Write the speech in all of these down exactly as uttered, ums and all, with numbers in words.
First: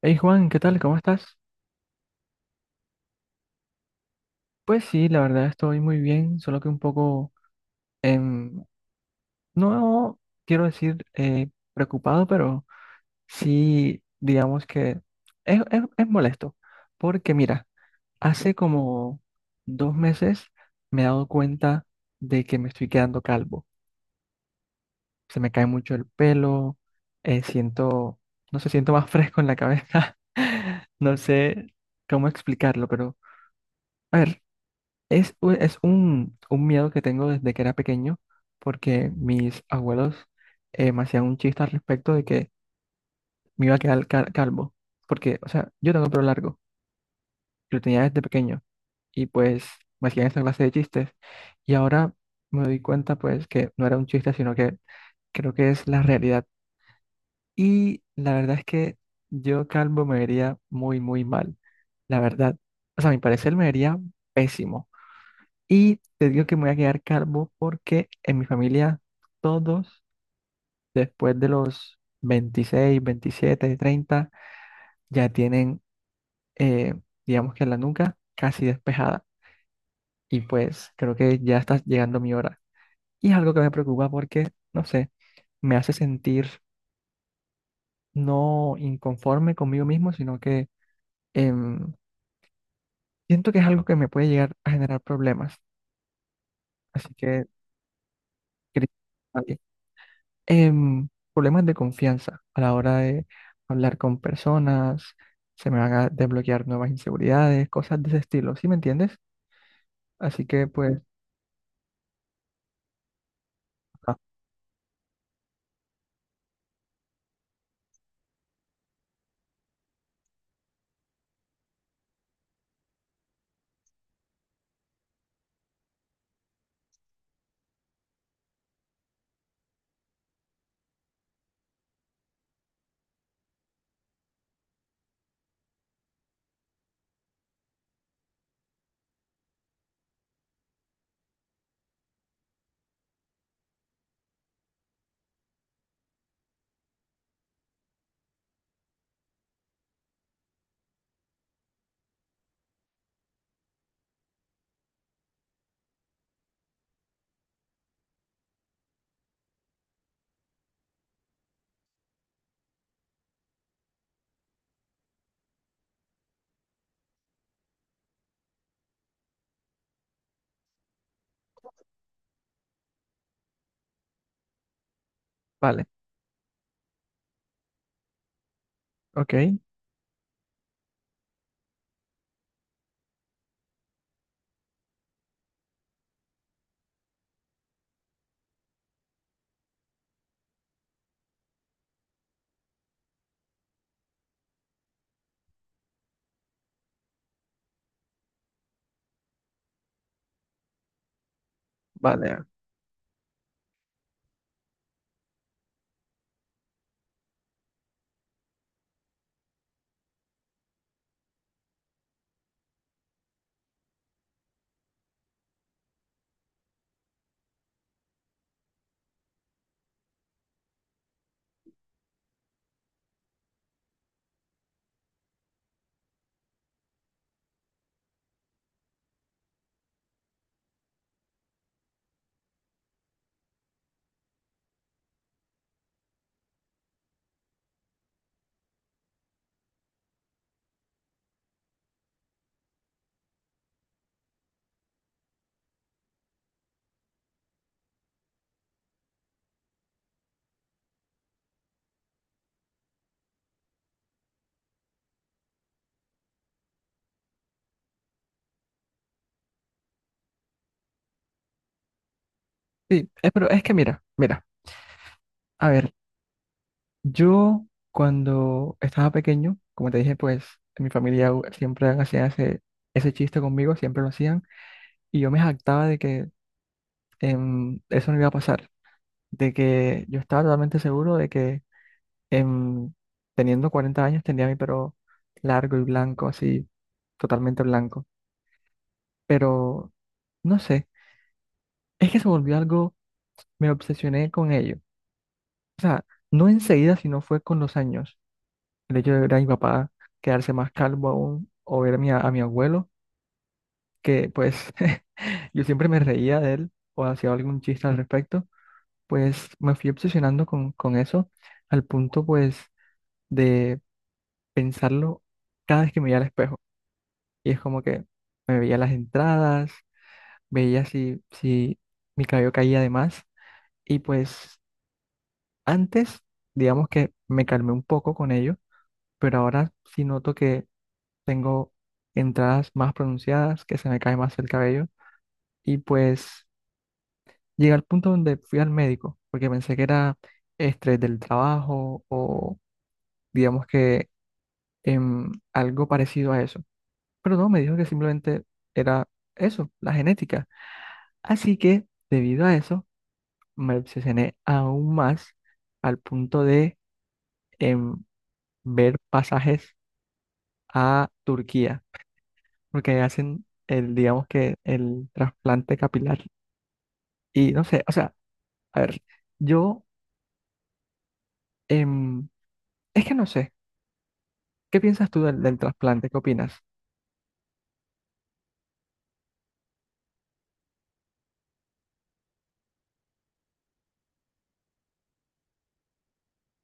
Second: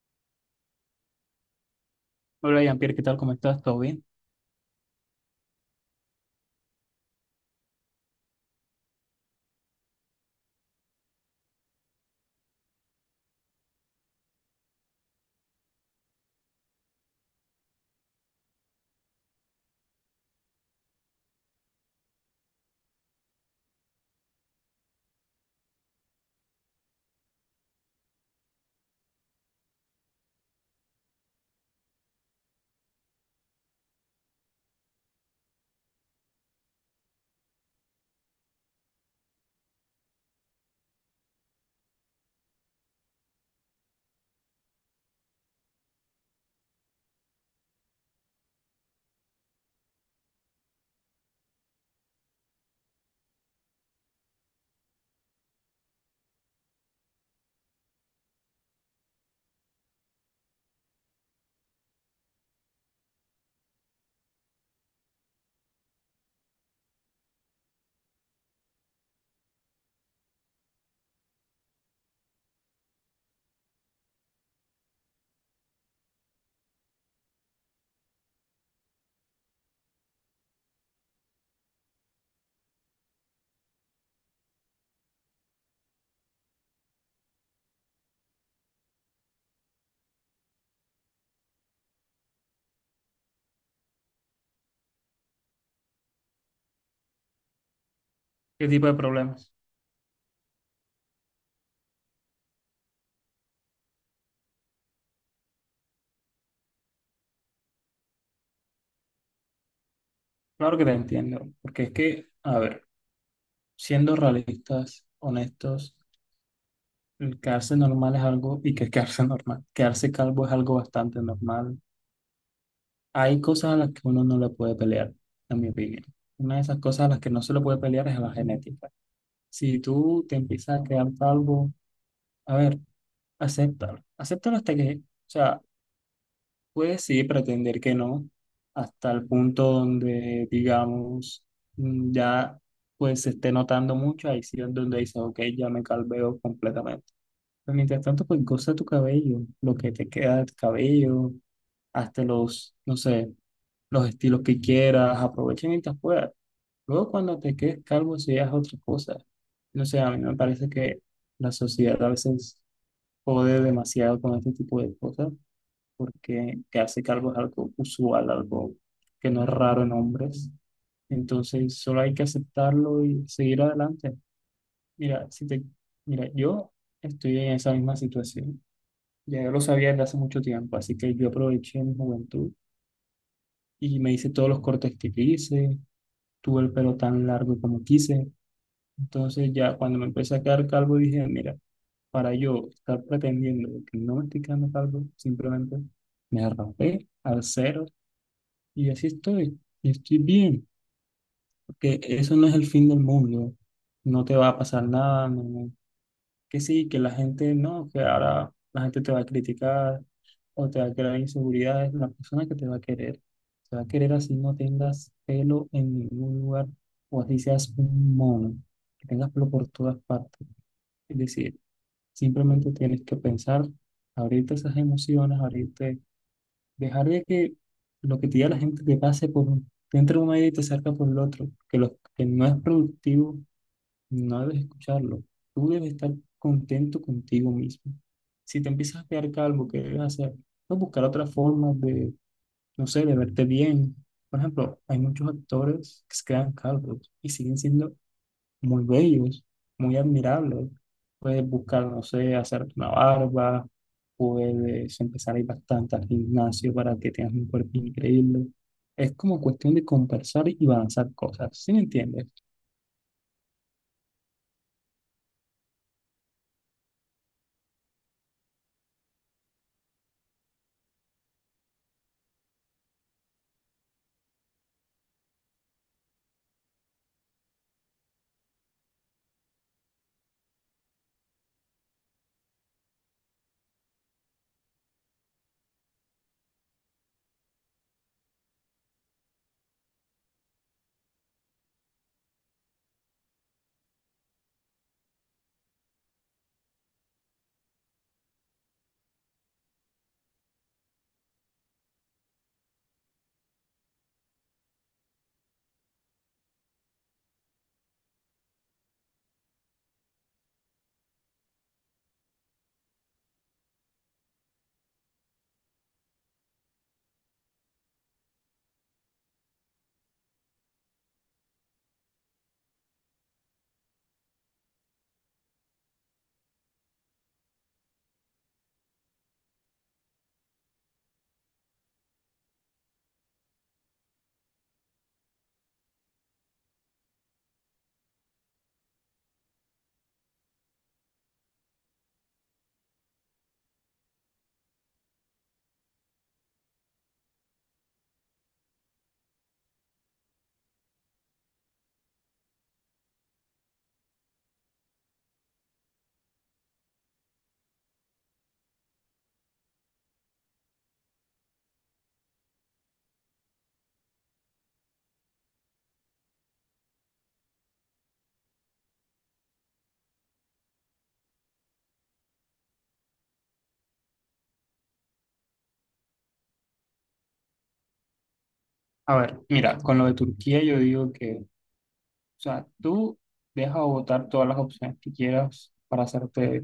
Hey Juan, ¿qué tal? ¿Cómo estás? Hola, Jean-Pierre, ¿qué tal? ¿Cómo estás? ¿Todo bien? Pues sí, la verdad estoy muy bien, solo que un poco, em, no quiero decir eh, preocupado, pero sí, digamos que es, es- es molesto, porque mira, hace como dos meses me he dado cuenta de que me estoy quedando calvo. Se me cae mucho el pelo, eh, siento, no sé, siento más fresco en la cabeza. No sé cómo explicarlo, pero a ver. Es, u- es un, un miedo que tengo desde que era pequeño, porque mis abuelos eh, me hacían un chiste al respecto de que me iba a quedar cal- calvo, porque, o sea, yo tengo el pelo largo, y lo tenía desde pequeño, y pues me hacían esta clase de chistes, y ahora me doy cuenta pues que no era un chiste, sino que creo que es la realidad. Y la verdad es que yo calvo me vería muy, muy mal, la verdad. O sea, a mi parecer me vería pésimo. Y te digo que me voy a quedar calvo porque en mi familia todos después de los veintiséis, veintisiete, treinta ya tienen, eh, digamos que la nuca casi despejada. Y pues creo que ya está llegando mi hora. Y es algo que me preocupa porque, no sé, me hace sentir no inconforme conmigo mismo, sino que em, siento que es algo que me puede llegar a generar problemas. Así que... ¿Qué tipo Cris, de problemas? em, problemas de confianza a la hora de hablar con personas, se me van a desbloquear nuevas inseguridades, cosas de ese estilo, ¿sí me entiendes? Así que Claro que te pues, entiendo, porque es que, a ver, ah, siendo realistas, honestos, el quedarse normal es algo, y que es quedarse normal, quedarse calvo es algo bastante normal. Hay cosas a las que uno no le puede pelear, en mi opinión. Una de esas cosas a las que no se le puede pelear es a la genética. Si tú te empiezas a quedar calvo, a ver, acéptalo. Acéptalo hasta que, o sea, pues sí, pretender que no, hasta el punto donde, digamos, mm, ya pues se esté notando mucho, ahí sí es donde dices, ok, ya me calveo completamente. Pero mientras tanto, pues goza tu cabello, lo que te queda del cabello, hasta los, no sé, los estilos que quieras, aprovecha mientras puedas. Luego cuando te quedes calvo, si es otra cosa. No sé, a mí me parece que la sociedad a veces jode demasiado con este tipo de cosas porque quedarse calvo es algo usual, algo que no es raro en hombres. Entonces, solo hay que aceptarlo y seguir adelante. Mira, si te, vale, mira, yo estoy en esa misma situación. ok, Ya yo lo sabía desde hace mucho tiempo, así que yo aproveché mi juventud y me hice todos los cortes que quise, tuve el pelo tan largo como quise. Entonces, ya cuando me empecé a quedar calvo, dije, mira, para yo estar pretendiendo que no me estoy quedando calvo, simplemente me rapé al cero. Y así estoy, y estoy bien, porque eso vale. no es el fin del mundo, no te va a pasar nada, no- no, que sí, que la gente no, que ahora la gente te va a criticar o te va a crear inseguridades, la persona que te va a querer, te va a querer así no tengas pelo en ningún lugar o así seas un mono, que tengas pelo por todas partes. Es decir, simplemente tienes que pensar, abrirte esas emociones, abrirte. Dejar de que lo que te diga la gente te pase por, te entra un medio y te salga por el otro, que lo que no es productivo, no debes escucharlo. Tú debes estar contento contigo mismo. Si te empiezas a quedar calvo, ¿qué debes hacer? No, buscar otras formas de, no sé, de verte bien. Por ejemplo, hay muchos actores que se quedan calvos y siguen siendo muy bellos, muy admirables. Puedes buscar, no sé, hacerte una barba, puedes empezar a ir bastante al gimnasio para que tengas un cuerpo increíble. Es como cuestión de conversar y balanzar cosas, ¿sí me entiendes? Sí, eh, pero es que mira, mira, a ver, yo cuando estaba pequeño, como te dije, pues en mi familia u- siempre hacían ese, ese chiste conmigo, siempre lo hacían, y yo me jactaba de que em, eso no iba a pasar, de que yo estaba totalmente seguro de que Em, teniendo cuarenta años tenía mi pelo largo y blanco, así, totalmente blanco. Pero, no sé, es que se volvió algo, me obsesioné con ello. O sea, no enseguida, sino fue con los años. El hecho de ver a mi papá quedarse más calvo aún, o ver a mi, a mi abuelo, que pues yo siempre me reía de él o hacía algún chiste al respecto, pues me fui obsesionando con, con eso al punto pues de pensarlo cada vez que me veía al espejo. Y es como que me veía las entradas, veía si, si mi cabello caía de más. Y pues antes, digamos que me calmé un poco con ello, pero ahora sí noto que tengo entradas más pronunciadas, que se me cae más el cabello. Y pues llegué al punto donde fui al médico, porque pensé que era estrés del trabajo o digamos que em, algo parecido a eso. Pero no, me dijo que simplemente era eso, la genética. Así que, debido a eso, me obsesioné aún más al punto de em, ver pasajes a Turquía, porque hacen el, digamos que el trasplante capilar. Y no sé, o sea, a ver, yo, em, es que no sé, ¿qué piensas tú del, del trasplante? ¿Qué opinas? A ver, mira, con lo de Turquía yo digo que, o sea, tú deja votar todas las opciones que quieras para hacerte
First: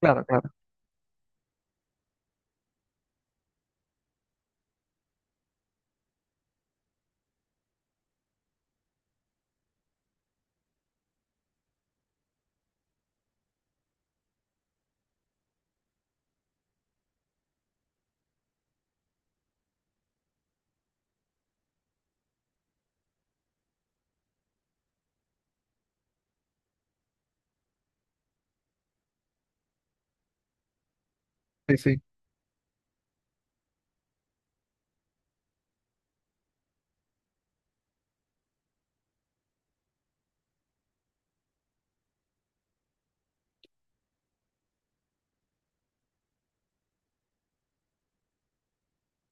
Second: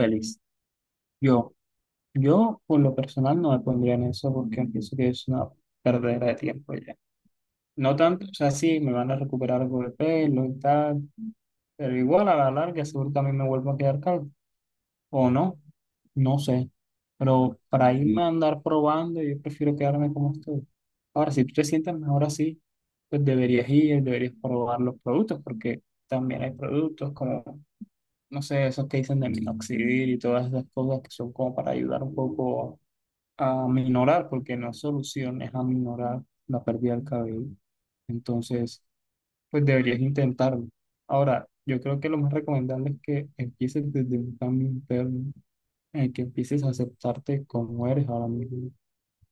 Claro, claro, Yo, yo por lo personal no me pondría en eso porque pienso que es una perdera de tiempo ya. No tanto, o sea, sí, me van a recuperar algo de pelo y tal, pero igual a la larga seguro también me vuelvo a quedar calvo, o no, no sé, pero para irme a andar probando yo prefiero quedarme como estoy. Ahora, si tú te sientes mejor así, pues deberías ir, deberías probar los productos, porque también hay productos como, no sé, esos que dicen de minoxidil y todas esas cosas que son como para sí, sí. ayudar un poco a minorar, porque no es solución, es aminorar la pérdida del cabello. Entonces pues deberías intentarlo. Ahora, yo creo que lo más recomendable es que empieces desde un cambio interno, en el que empieces a aceptarte como eres ahora mismo,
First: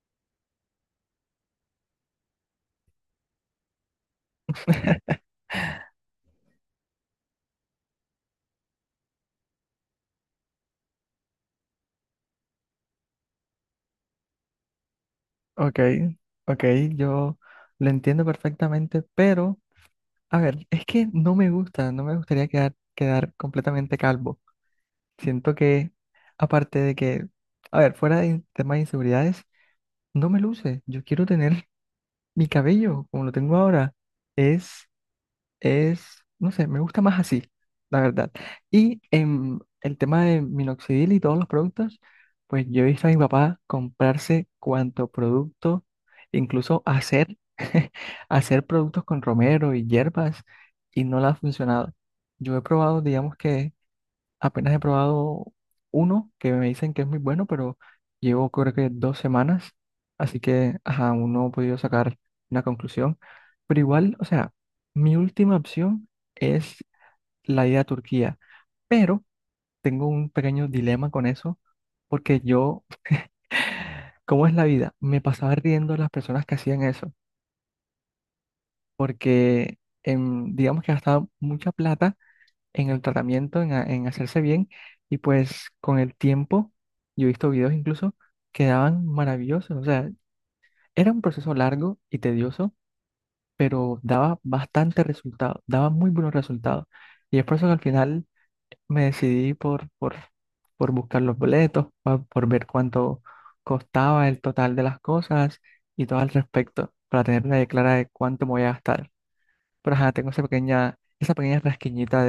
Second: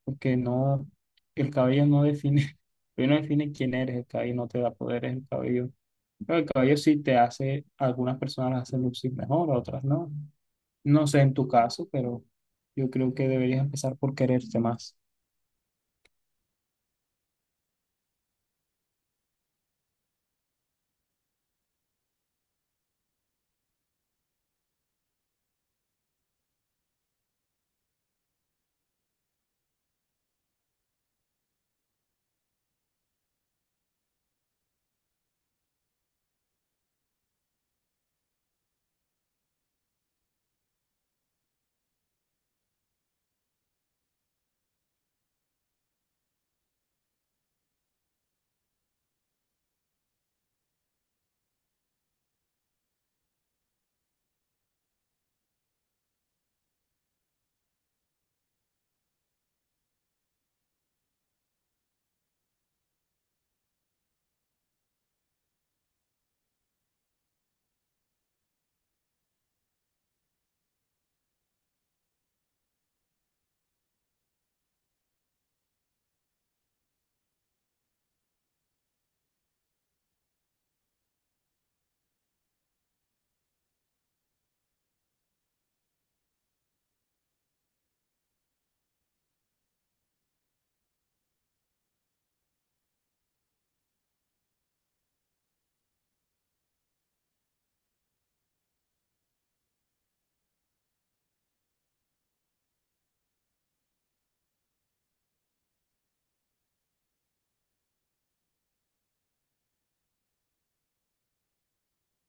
porque no, el cabello no define, el cabello no define quién eres, el cabello no te da poderes, el cabello, pero el cabello sí te hace, algunas personas las hacen lucir mejor, a otras no. No sé en tu caso, pero yo creo que deberías empezar por quererte más. Ok, ok, yo lo entiendo perfectamente, pero... A ver, es que no me gusta, no me gustaría quedar, quedar completamente calvo. Siento que, aparte de que, a ver, fuera de temas de inseguridades, no me luce. Yo quiero tener mi cabello como lo tengo ahora. Es es, no sé, me gusta más así, la verdad. Y en el tema de minoxidil y todos los productos, pues yo he visto a mi papá comprarse cuanto producto, incluso hacer, hacer productos con romero y hierbas y no le ha funcionado. Yo he probado, digamos que apenas he probado uno que me dicen que es muy bueno, pero llevo creo que dos semanas, así que ajá, aún no he podido sacar una conclusión. Pero igual, o sea, mi última opción es la ida a Turquía, pero tengo un pequeño dilema con eso, porque yo, ¿cómo es la vida? Me pasaba riendo de las personas que hacían eso, porque em, digamos que gastaba mucha plata en el tratamiento, en, ha- en hacerse bien. Y pues con el tiempo, yo he visto videos incluso, quedaban maravillosos. O sea, era un proceso largo y tedioso, pero daba bastante resultado, daba muy buenos resultados. Y es por eso que al final me decidí por, por, por buscar los boletos, pa- por ver cuánto costaba el total de las cosas y todo al respecto, para tener una idea clara de cuánto me voy a gastar. Pero ajá, tengo esa pequeña, esa pequeña rasquiñita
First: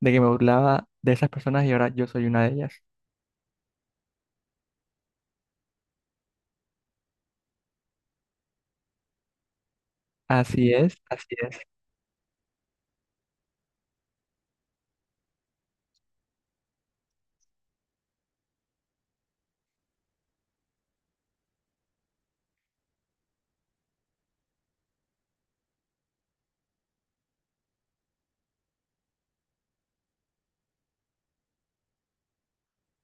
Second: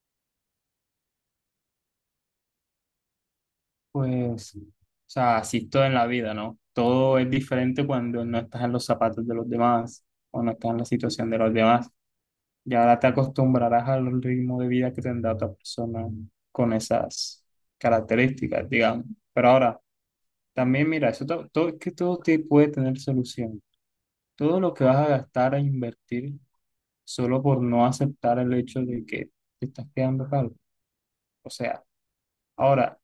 de que me burlaba de esas personas y ahora yo soy una de ellas. Pues, o sea, así es todo en la vida, ¿no? Todo es diferente cuando no estás en los zapatos de los demás o no estás Así en la es, situación así de los es. demás. Y ahora te acostumbrarás al ritmo de vida que tendrá otra persona con esas características, digamos. Pero ahora, también mira, eso to- todo, es que todo te puede tener solución. Todo lo que vas a gastar a invertir solo por no aceptar el hecho de que te estás quedando calvo. O sea, ahora,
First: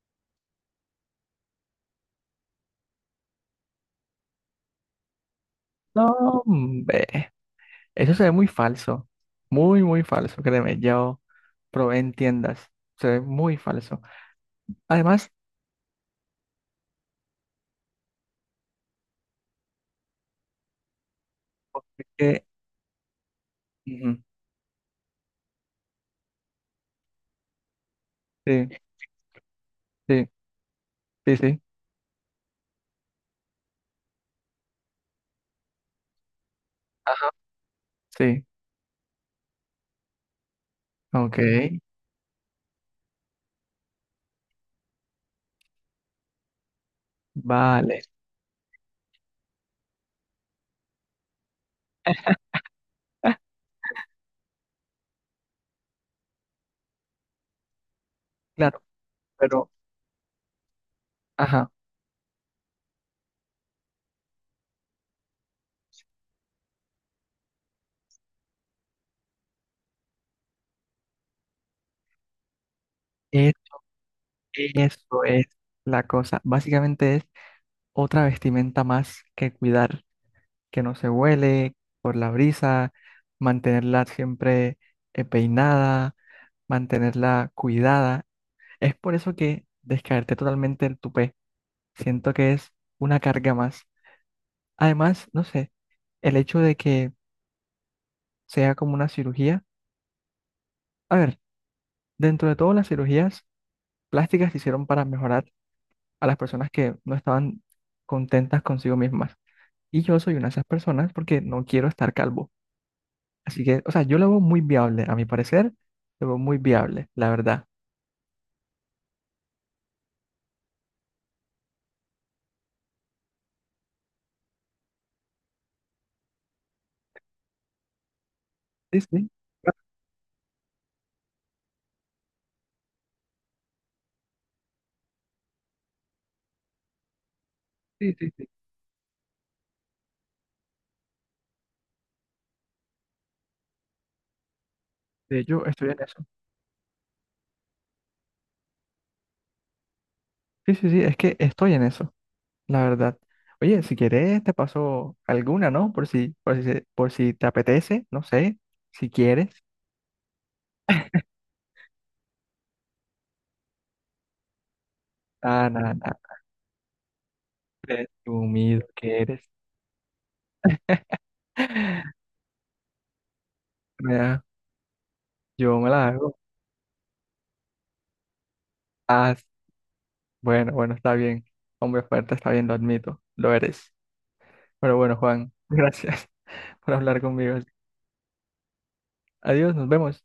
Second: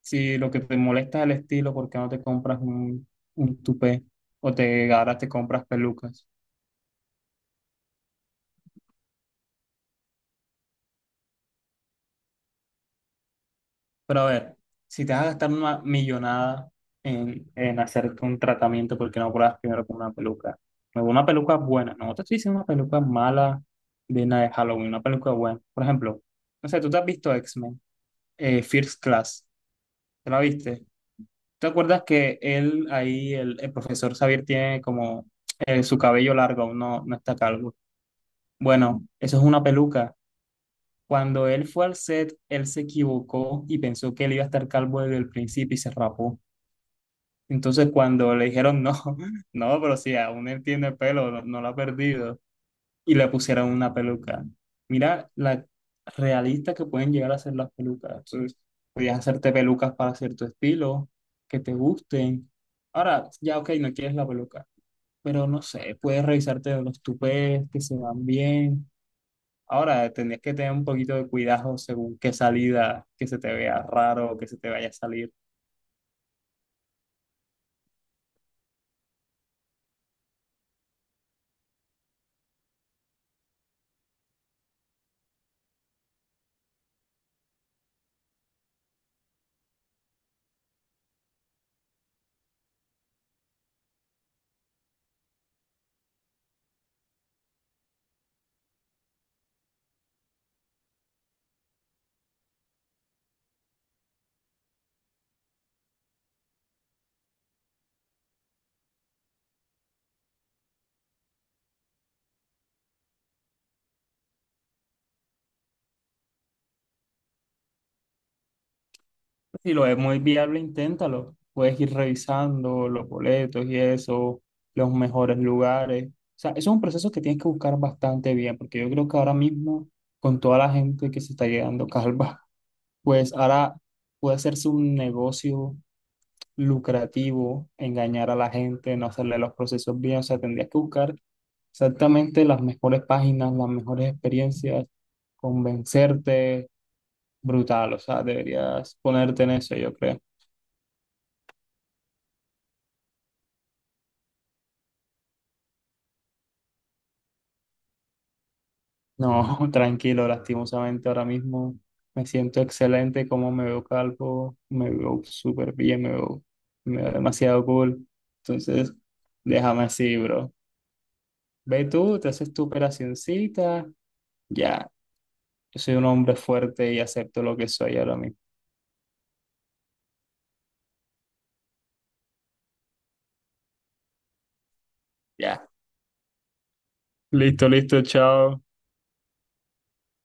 si lo que te molesta es el estilo, ¿por qué no te compras un, un tupé? O te ahora te compras No, pelucas. hombre, eso se ve muy falso, muy, muy falso, créeme, yo probé en tiendas, se ve muy falso. Pero a ver, si te vas a Además, gastar una millonada en, en hacerte un tratamiento, ¿por qué no pruebas primero con una peluca? Pero una peluca buena, no te estoy que... diciendo una peluca mala ujú, de una de Halloween, una peluca buena. Por ejemplo, no sé, ¿tú te has visto X-Men, eh, sí, First Class, sí, ¿te la viste? sí, sí, ¿Te acuerdas que él ahí, el, el profesor Xavier tiene como eh, su cabello largo, aún no, no ajá, está calvo? sí, Bueno, eso es una peluca. ok, Cuando él fue al set, él se equivocó y pensó que él iba a estar calvo desde el principio y se rapó. Entonces, vale, cuando le dijeron no, no, pero si aún él tiene pelo, no, no lo ha perdido, y le pusieron una peluca. Mira la realista que pueden llegar a ser las pelucas. Entonces, claro, podías hacerte pero, pelucas para cierto estilo, que ajá, te gusten. Ahora, ya, ok, no quieres la peluca, pero no sé, puedes revisarte los tupés que se van bien. Ahora, tendrías que tener un poquito de cuidado según qué salida, que se te es- vea raro o que se te vaya a eso salir. es la cosa, básicamente es otra vestimenta más que cuidar. Que no se huele por la brisa, mantenerla siempre eh, peinada, mantenerla cuidada. Es por eso que descaerte totalmente el tupé, siento que es una carga más. Además, no sé, el hecho de que sea como una cirugía, a ver, dentro de todas las cirugías plásticas se hicieron para mejorar a las personas que no estaban contentas consigo mismas. Y yo soy una de esas personas porque no quiero estar calvo. Así que, o sea, yo lo veo muy viable, a mi parecer, lo veo muy viable, la verdad. Si lo es muy viable, inténtalo. Puedes ir revisando los boletos y eso, los mejores lugares. O sea, eso es un proceso que tienes que buscar bastante bien, porque yo Sí, creo que sí, ahora ah, mismo, con toda la gente que se está llegando calva, pues ahora puede hacerse un negocio lucrativo, sí, sí, engañar a sí. la gente, no hacerle los procesos bien. O sea, tendrías que buscar exactamente las mejores páginas, las mejores experiencias, De hecho, estoy en eso. convencerte, brutal, o sea, deberías ponerte en eso, yo creo. Sí, sí, sí, es que estoy en eso, la verdad. Oye, si quieres, te paso alguna, ¿no? Por si, por si, se- por si te apetece, no sé, si quieres. No, tranquilo, lastimosamente ahora mismo me siento excelente, como me veo calvo, me veo Ah, súper nada, bien, me nada. veo, me veo demasiado cool. Presumido Entonces, que eres. déjame así, bro. Ve tú, te haces tu operacioncita, Mira, ya, yo yo me soy un la hago. hombre fuerte y acepto lo que soy ahora mismo. Ah, bueno, bueno, está bien. Hombre fuerte, está bien, lo admito, lo eres. Pero bueno, Juan, Ya, gracias por hablar conmigo. listo, listo, chao. Adiós, nos vemos.